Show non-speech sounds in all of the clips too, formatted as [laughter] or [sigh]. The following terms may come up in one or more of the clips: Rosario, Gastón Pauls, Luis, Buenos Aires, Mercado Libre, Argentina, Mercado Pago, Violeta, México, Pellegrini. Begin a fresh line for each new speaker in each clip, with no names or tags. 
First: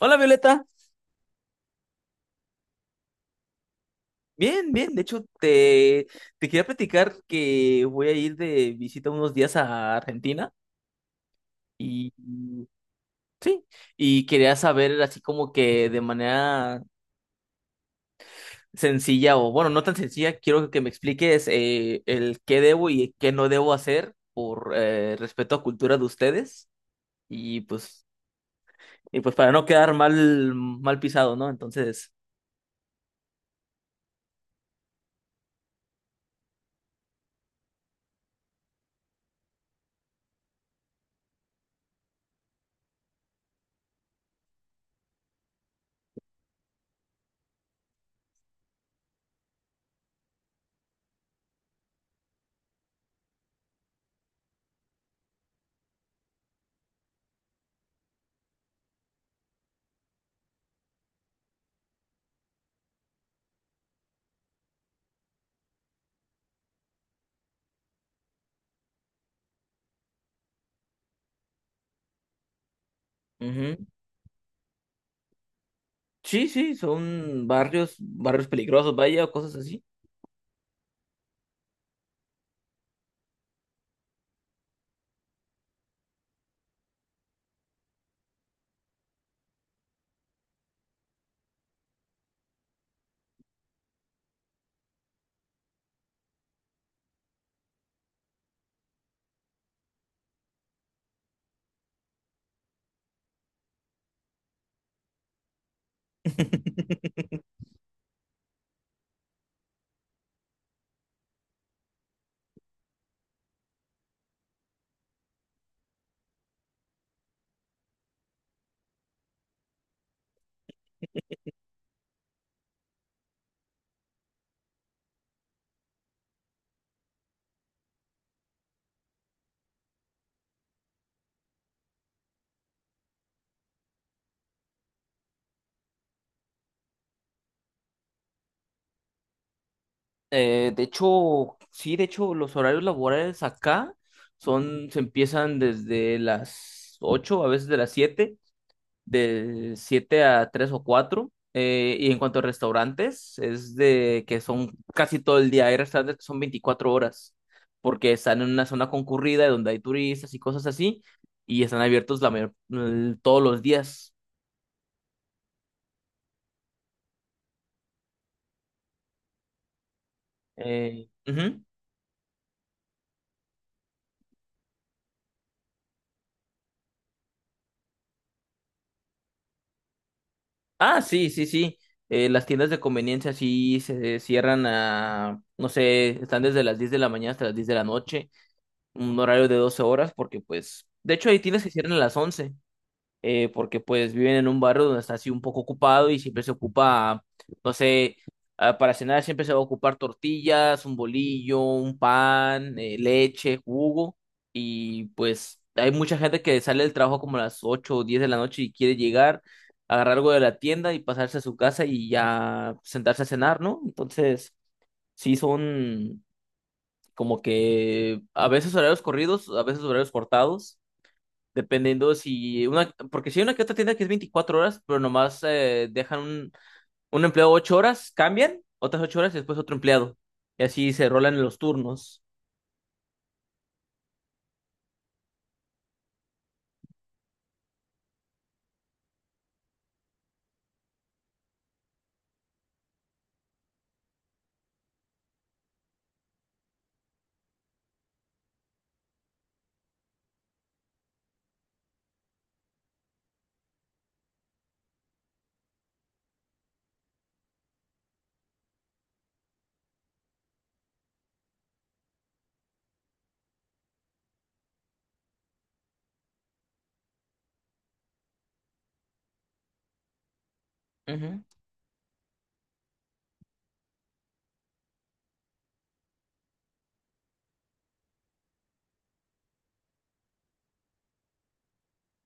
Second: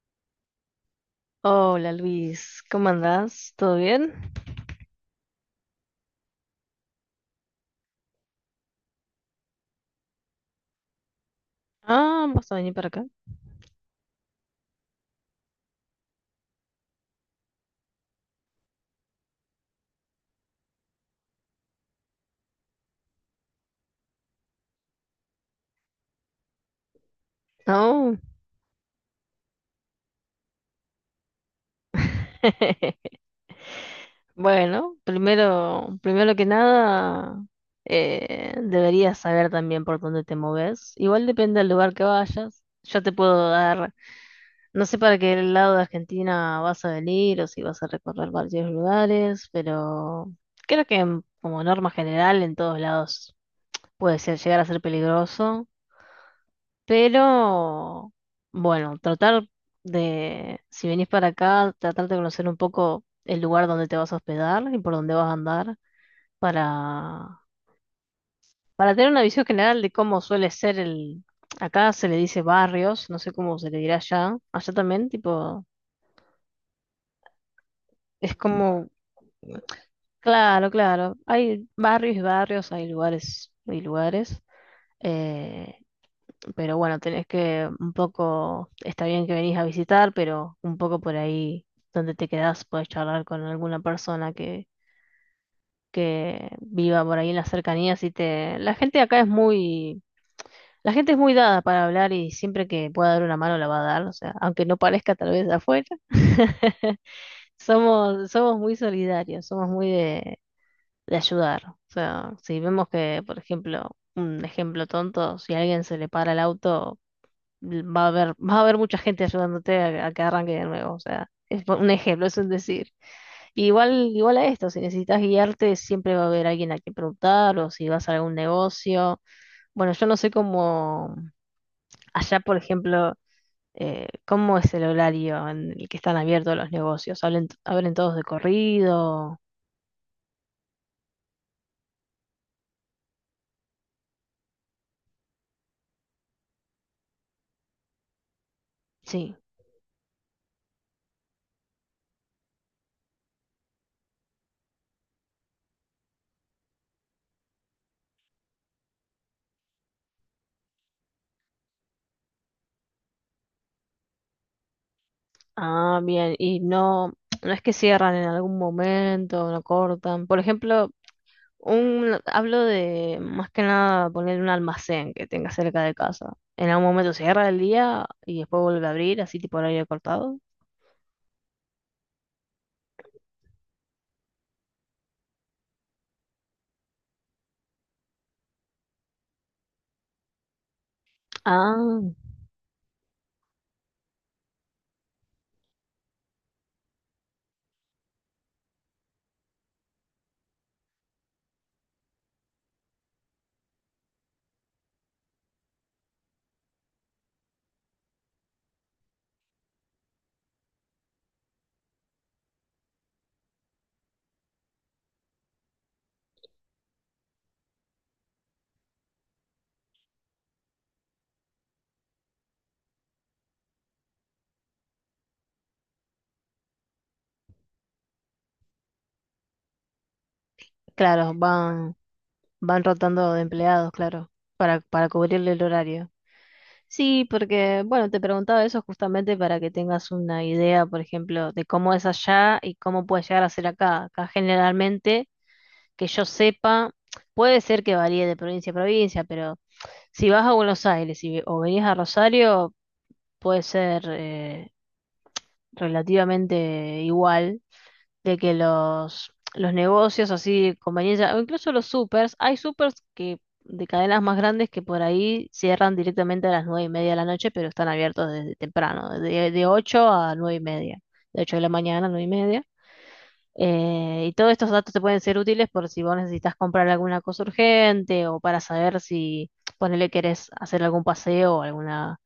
Hola Violeta,
Hola Luis, ¿cómo andás? ¿Todo bien?
bien, bien, de hecho te quería platicar que voy a ir de visita unos días a Argentina y,
Ah, ¿vas a venir para acá?
y quería saber así como que de manera sencilla o bueno, no tan sencilla, quiero que me expliques el qué debo y qué no debo hacer por respeto a cultura de ustedes y pues,
No.
y pues para no quedar mal pisado, ¿no? Entonces,
[laughs] Bueno, primero que nada, deberías saber también por dónde te moves. Igual depende del lugar que vayas. Yo te puedo dar, no sé para qué lado de Argentina vas a venir o si vas a recorrer varios lugares, pero creo que como norma general en todos lados puede ser, llegar a ser peligroso. Pero, bueno, tratar si venís para acá, tratar de conocer un poco el lugar donde te vas a hospedar y por dónde vas a andar para, para tener una visión general de cómo suele ser el... Acá se le dice barrios, no sé cómo se
ujú.
le dirá allá. Allá también, tipo,
Sí, sí, son barrios,
es
barrios
como,
peligrosos, vaya, o cosas así.
claro, claro, hay barrios y barrios, hay lugares y lugares. Eh, pero bueno, tenés que un poco, está bien que venís a visitar, pero un poco por ahí donde te quedás, podés charlar con alguna persona que viva por ahí en las cercanías y te... La gente acá es muy... La gente es muy dada para hablar y siempre que pueda dar una mano la va a dar, o sea, aunque no parezca tal vez de afuera, [laughs]
[laughs]
somos muy solidarios, somos muy de ayudar. O sea, si vemos que, por ejemplo, un ejemplo tonto, si a alguien se le para el auto, va a haber mucha gente ayudándote a que arranque de nuevo. O sea, es un ejemplo, es un decir. Y igual, igual a esto, si necesitas guiarte, siempre va a haber alguien a quien preguntar o si vas a algún negocio. Bueno, yo no sé cómo, allá, por ejemplo, cómo es el horario en el que están abiertos los negocios. ¿Hablen, abren todos de corrido?
De hecho, sí, de hecho, los horarios laborales acá se empiezan desde las 8 a veces de las 7,
Sí.
de 7 a 3 o 4. Y en cuanto a restaurantes, es de que son casi todo el día. Hay restaurantes que son 24 horas, porque están en una zona concurrida donde hay turistas y cosas así, y están abiertos todos los días.
Ah, bien. Y no, no es que cierran en algún momento, no cortan. Por ejemplo,
Ujú.
Un, hablo de más que nada poner un almacén que tenga cerca de casa. En algún momento cierra el día y después vuelve a abrir, así tipo horario cortado.
Ah, sí, sí, sí. Las tiendas de conveniencia sí se cierran a, no sé, están desde las 10 de la mañana hasta las 10 de la noche, un horario de 12 horas, porque pues, de hecho hay tiendas que
Ah,
cierran a las 11, porque pues viven en un barrio donde está así un poco ocupado y siempre se ocupa, no sé, para cenar siempre se va a ocupar tortillas, un bolillo, un pan, leche, jugo y pues hay mucha gente que sale del trabajo como a las 8 o 10 de la noche y quiere llegar, agarrar algo de la tienda y pasarse a su casa y ya sentarse a cenar, ¿no? Entonces, sí son como que a veces horarios corridos, a veces horarios cortados. Dependiendo porque si hay una que otra tienda que es 24 horas, pero nomás dejan un empleado 8 horas, cambian otras 8 horas y después otro empleado. Y así se
claro,
rolan en los
van,
turnos.
van rotando de empleados, claro, para cubrirle el horario. Sí, porque, bueno, te preguntaba eso justamente para que tengas una idea, por ejemplo, de cómo es allá y cómo puede llegar a ser acá. Acá generalmente, que yo sepa, puede ser que varíe de provincia a provincia, pero si vas a Buenos Aires o venís a Rosario, puede ser relativamente igual de que los negocios así de conveniencia, o incluso los supers, hay supers que de cadenas más grandes que por ahí cierran directamente a las nueve y media de la noche, pero están abiertos desde temprano, de 8 a nueve y media, de
Ujú,
8 de la mañana a nueve y media. Y todos estos datos te pueden ser útiles por si vos necesitas comprar alguna cosa urgente o para saber si ponele querés hacer algún paseo o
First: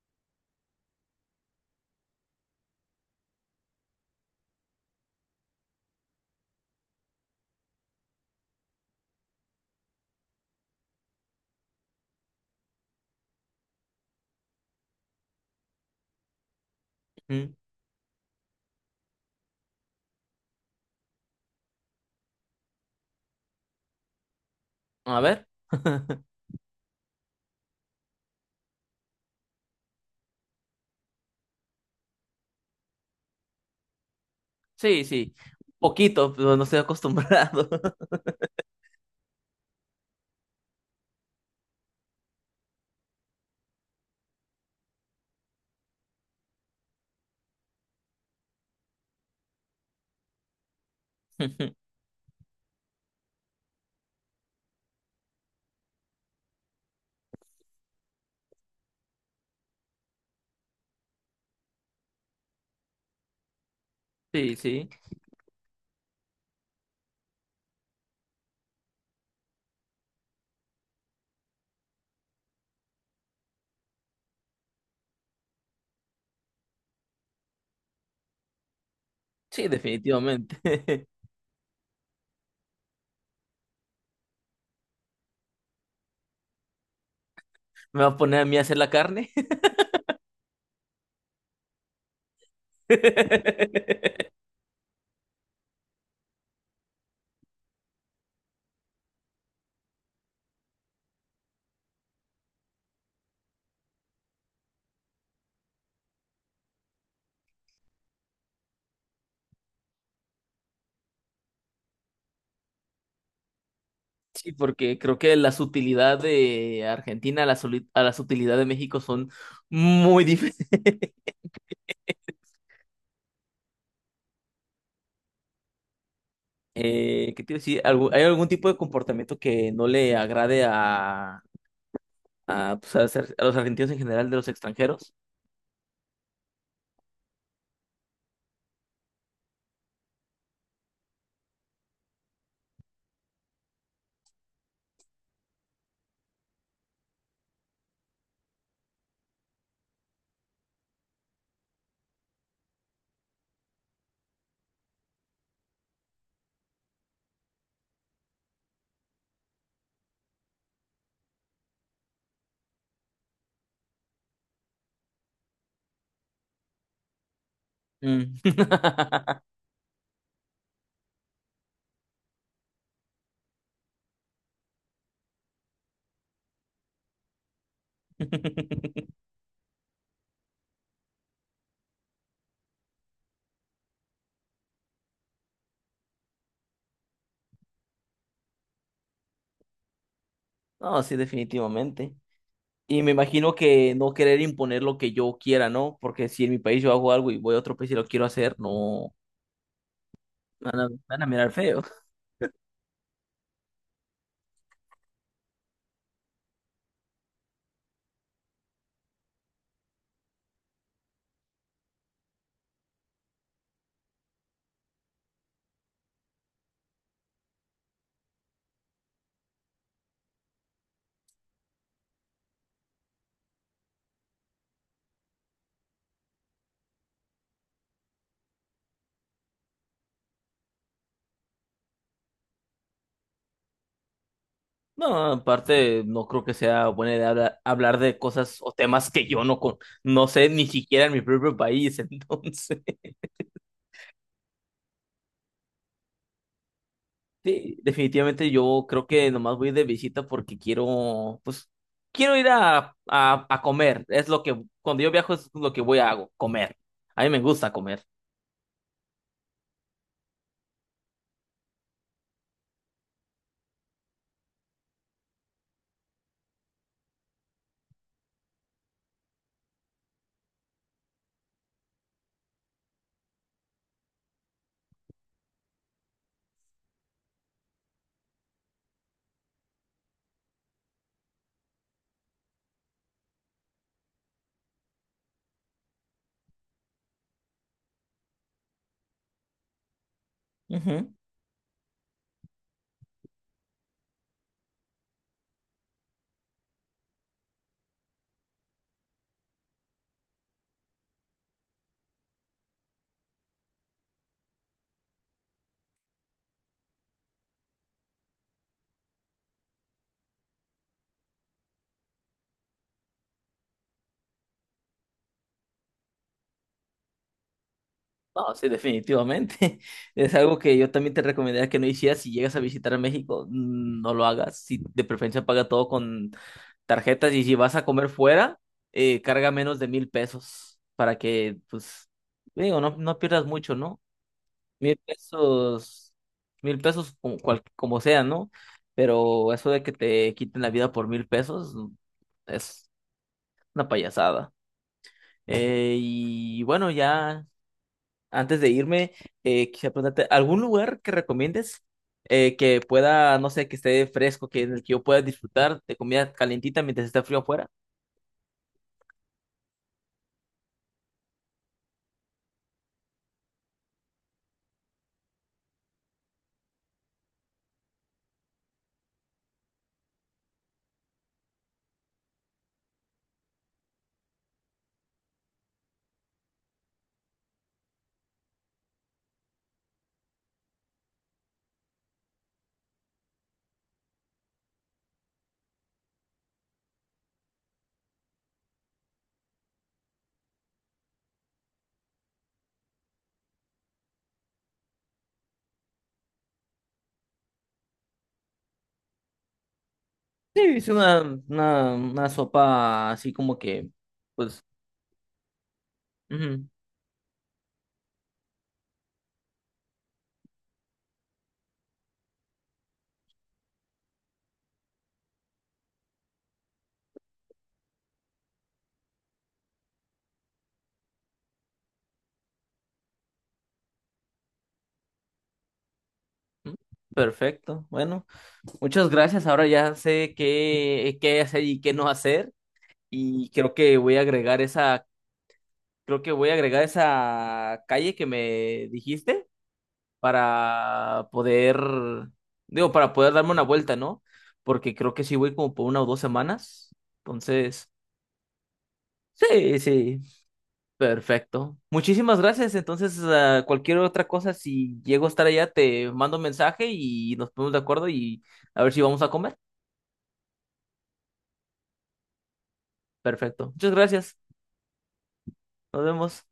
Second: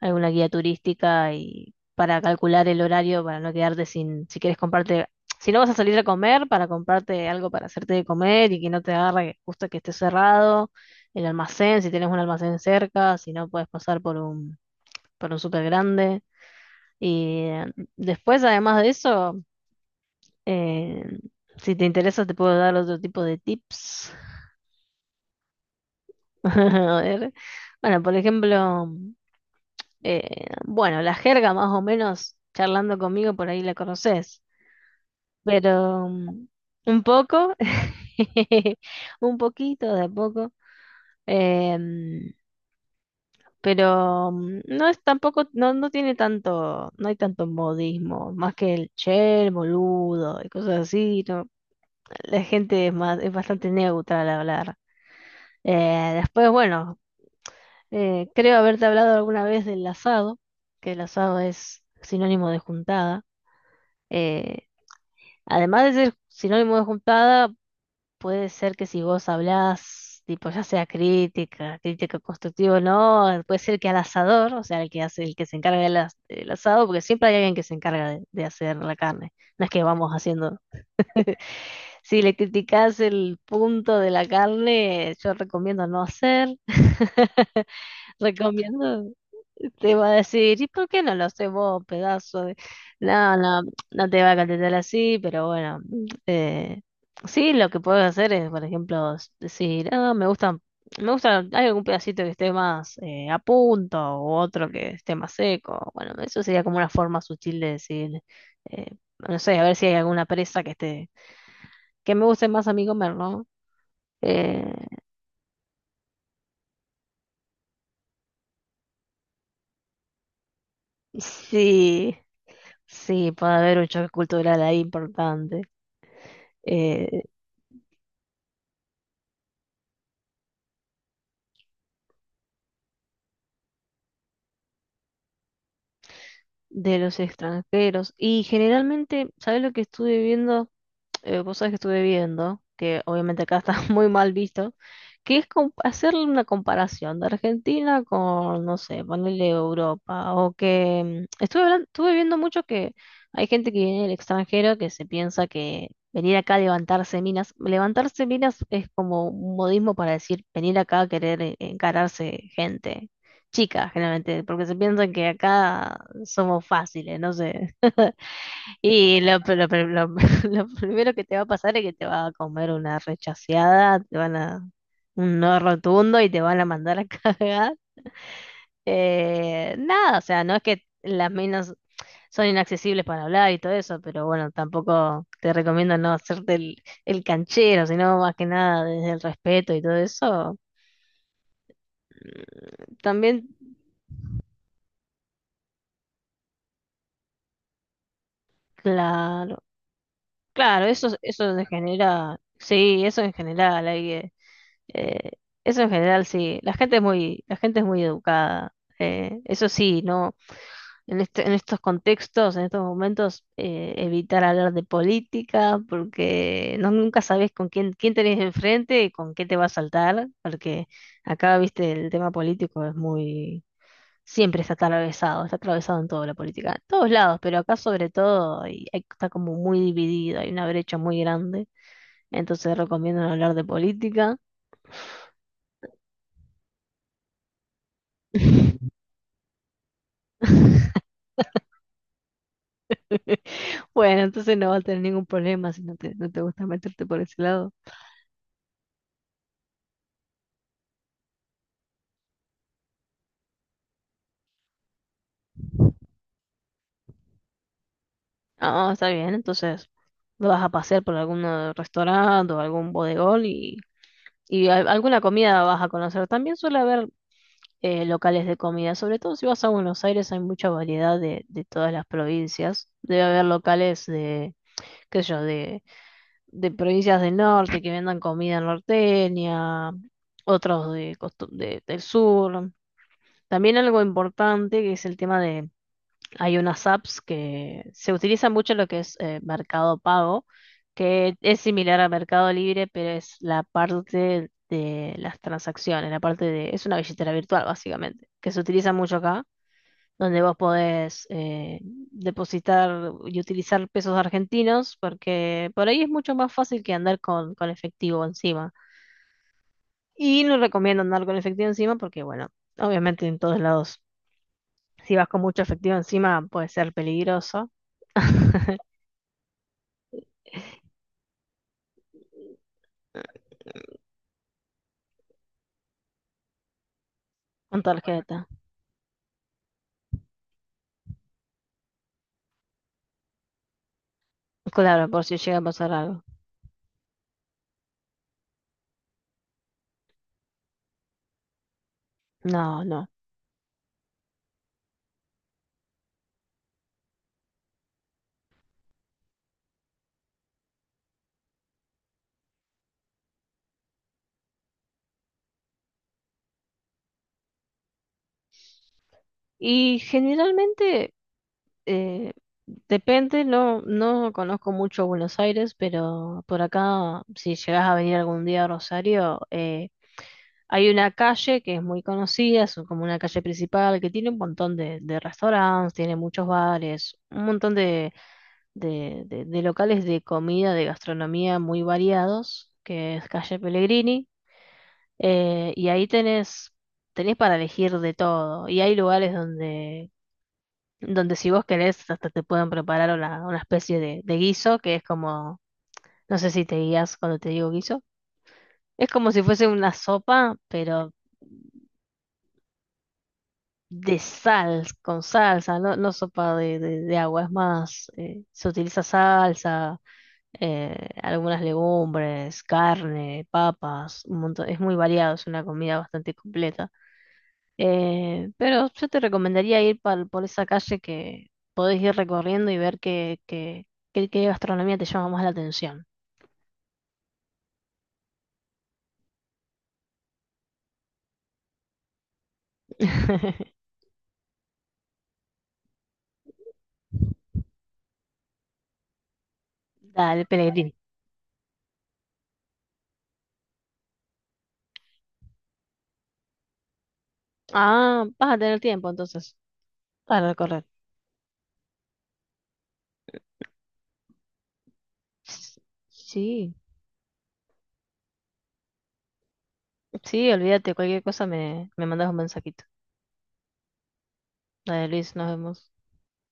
alguna guía turística y para calcular el horario, para no quedarte sin, si quieres comprarte, si no vas a salir a comer, para comprarte algo para hacerte de comer y que no te agarre justo que esté cerrado, el almacén, si tienes un almacén cerca, si no puedes pasar por por un súper grande. Y
ujú.
después, además de eso, eh, si te interesa, te puedo dar otro tipo de tips.
A ver. [laughs]
[laughs] A ver. Bueno, por ejemplo. Bueno, la jerga más o menos, charlando conmigo por ahí la conoces,
Sí, sí.
pero
Poquito, pero no estoy
un poco,
acostumbrado.
[laughs] un poquito de a poco, em, pero no es tampoco, no, no tiene tanto, no hay tanto modismo, más que el che, el boludo y cosas así, ¿no?
[laughs]
La gente es más, es bastante neutra al hablar. Después, bueno, creo haberte hablado alguna vez del asado, que el asado es sinónimo de juntada.
Sí,
Eh,
sí.
Además de ser sinónimo de juntada, puede ser que si vos hablás, tipo, ya sea crítica, crítica constructiva o no, puede ser que al asador, o sea, el que hace, el que se encarga del asado, porque siempre hay alguien que se encarga de hacer la carne. No
Sí,
es que vamos haciendo.
definitivamente. [laughs]
Si le criticás el punto de la carne, yo recomiendo no hacer. [laughs]
Me va a poner a mí a hacer la
Recomiendo.
carne.
Te va a decir, ¿y por qué no lo haces vos, pedazo de...? No, no, no te va a
[laughs]
contestar así, pero bueno. eh, sí, lo que puedes hacer es, por ejemplo, decir, ah, me gusta, hay algún pedacito que esté más a punto o otro que esté más seco. Bueno, eso sería como una forma sutil de decir, eh, no sé, a ver si hay alguna presa que esté, que me guste más a mí comer, ¿no?
Sí,
Eh,
porque creo que las utilidades de Argentina a las utilidades de México son muy diferentes.
[laughs]
[laughs]
sí, sí, puede haber un choque cultural ahí importante. Eh,
¿Qué te iba a decir? ¿Hay algún tipo de comportamiento que no le agrade a, pues, a los argentinos en general de los extranjeros?
de los extranjeros. Y generalmente, ¿sabes lo que estuve viendo? Vos sabés que estuve viendo, que obviamente acá está [laughs] muy mal visto, que es hacerle una comparación de Argentina con, no sé, ponerle Europa, o que estuve viendo mucho que hay gente que viene del extranjero que se piensa que venir acá a levantarse minas es como un modismo para decir venir acá a querer encararse gente, chica, generalmente, porque se piensan que acá somos fáciles, no sé.
Mm.
Y lo,
[laughs]
pe- lo pe- lo- [laughs] lo primero que te va a pasar es que te va a comer una rechaceada, te van a un no rotundo y te van a mandar a [laughs] cagar. Nada, o sea, no es que las minas son inaccesibles para hablar y todo eso, pero bueno, tampoco te recomiendo no hacerte el canchero, sino más que nada desde el respeto y todo eso.
No, sí, definitivamente.
Mm,
Y me imagino
También,
que no querer imponer lo que yo quiera, ¿no? Porque si en mi país yo hago algo y voy a otro país y lo quiero hacer, no,
claro,
me van
claro,
a, me van a mirar
eso en
feo. [laughs]
genera, sí, eso en general, hay que Eh, eso en general sí, la gente es muy educada. Eso sí, no, en estos contextos, en estos momentos, evitar hablar de política, porque no, nunca sabes con quién, quién tenés enfrente y con qué te va a saltar, porque acá, viste, el tema político es muy, siempre está atravesado en toda la política, en todos lados, pero acá sobre todo, y está como muy dividido, hay una brecha muy grande, entonces recomiendo no hablar de política.
No, aparte, no creo que sea buena idea hablar, de cosas o
[laughs]
temas que yo no, con, no sé ni siquiera en mi propio país, [laughs] entonces.
[laughs] Bueno, entonces no va a tener ningún problema si no te, no te gusta meterte por ese lado.
Sí, definitivamente yo creo que nomás voy de visita porque quiero, pues, quiero ir a comer. Es lo que, cuando yo viajo es lo que voy a hago, comer. A mí me gusta comer.
Ah, está bien, entonces lo vas a pasear por algún restaurante o algún bodegón y alguna comida vas a conocer. También suele haber locales de comida, sobre todo si vas a Buenos Aires hay mucha variedad de todas las provincias. Debe haber locales de, qué sé yo, de provincias del norte que vendan comida norteña, otros de, del sur. También algo importante que es el tema de hay unas apps que se utiliza mucho en lo que es Mercado Pago,
Ujú.
que es similar a Mercado Libre, pero es la parte de las transacciones, la parte de, es una billetera virtual básicamente, que se utiliza mucho acá, donde vos podés depositar y utilizar pesos argentinos, porque por ahí es mucho más fácil que andar con efectivo encima. Y no recomiendo andar con efectivo encima porque, bueno, obviamente en todos lados si vas con mucho efectivo encima, puede ser peligroso.
No, sí,
[laughs]
definitivamente. [laughs] Es algo que yo también te recomendaría que no hicieras si llegas a visitar a México. No lo hagas. Si de preferencia paga todo con tarjetas y si vas
Con
a comer
tarjeta.
fuera, carga menos de 1,000 pesos para que, pues, digo, no, no pierdas mucho, ¿no? Mil
Claro, por si llega a pasar
pesos,
algo.
1,000 pesos como, como sea, ¿no? Pero eso de que te quiten la vida por mil pesos,
No,
es
no.
una payasada. Y bueno, ya antes de irme, quisiera preguntarte, ¿algún lugar que recomiendes, que pueda, no sé, que esté fresco, que en el que yo pueda disfrutar de comida calientita mientras está frío afuera?
Y generalmente, eh, depende, no, no conozco mucho Buenos Aires, pero por acá, si llegas a venir algún día a Rosario, hay una calle que es muy conocida, es como una calle principal que tiene un montón de restaurantes, tiene muchos bares, un montón de de locales de comida, de gastronomía muy variados, que es calle Pellegrini, y ahí tenés, tenés para elegir de todo, y hay lugares donde, donde si vos querés hasta te pueden preparar una especie de guiso, que es como, no sé si te guías cuando te digo guiso, es como si fuese una sopa,
Sí, hice
pero
una sopa así como que,
de
pues,
sal, con salsa, no, no sopa
ujú,
de, de agua, es más, se utiliza salsa algunas legumbres, carne, papas, un montón. Es muy variado, es una comida bastante completa. Pero yo te recomendaría ir por esa calle que podés ir recorriendo y ver qué, qué, qué, qué gastronomía te llama más la atención.
ujú, perfecto. Bueno, muchas gracias. Ahora ya sé qué hacer y qué no hacer. Y creo
[laughs]
que voy a agregar esa, creo que voy a agregar esa calle que me dijiste
Dale, Pellegrini.
para poder, digo, para poder darme una vuelta, ¿no? Porque creo que sí voy como por 1 o 2 semanas. Entonces,
Ah, vas a tener tiempo entonces
sí, sí.
para recorrer.
Perfecto. Muchísimas gracias. Entonces, ah, cualquier otra cosa, si llego a estar allá,
S-
te mando un
Sí,
mensaje y nos ponemos de acuerdo y a ver si vamos a comer.
sí, olvídate, cualquier cosa me, me mandas un mensajito.
Perfecto. Muchas gracias.
Dale, Luis, nos vemos.
Nos vemos.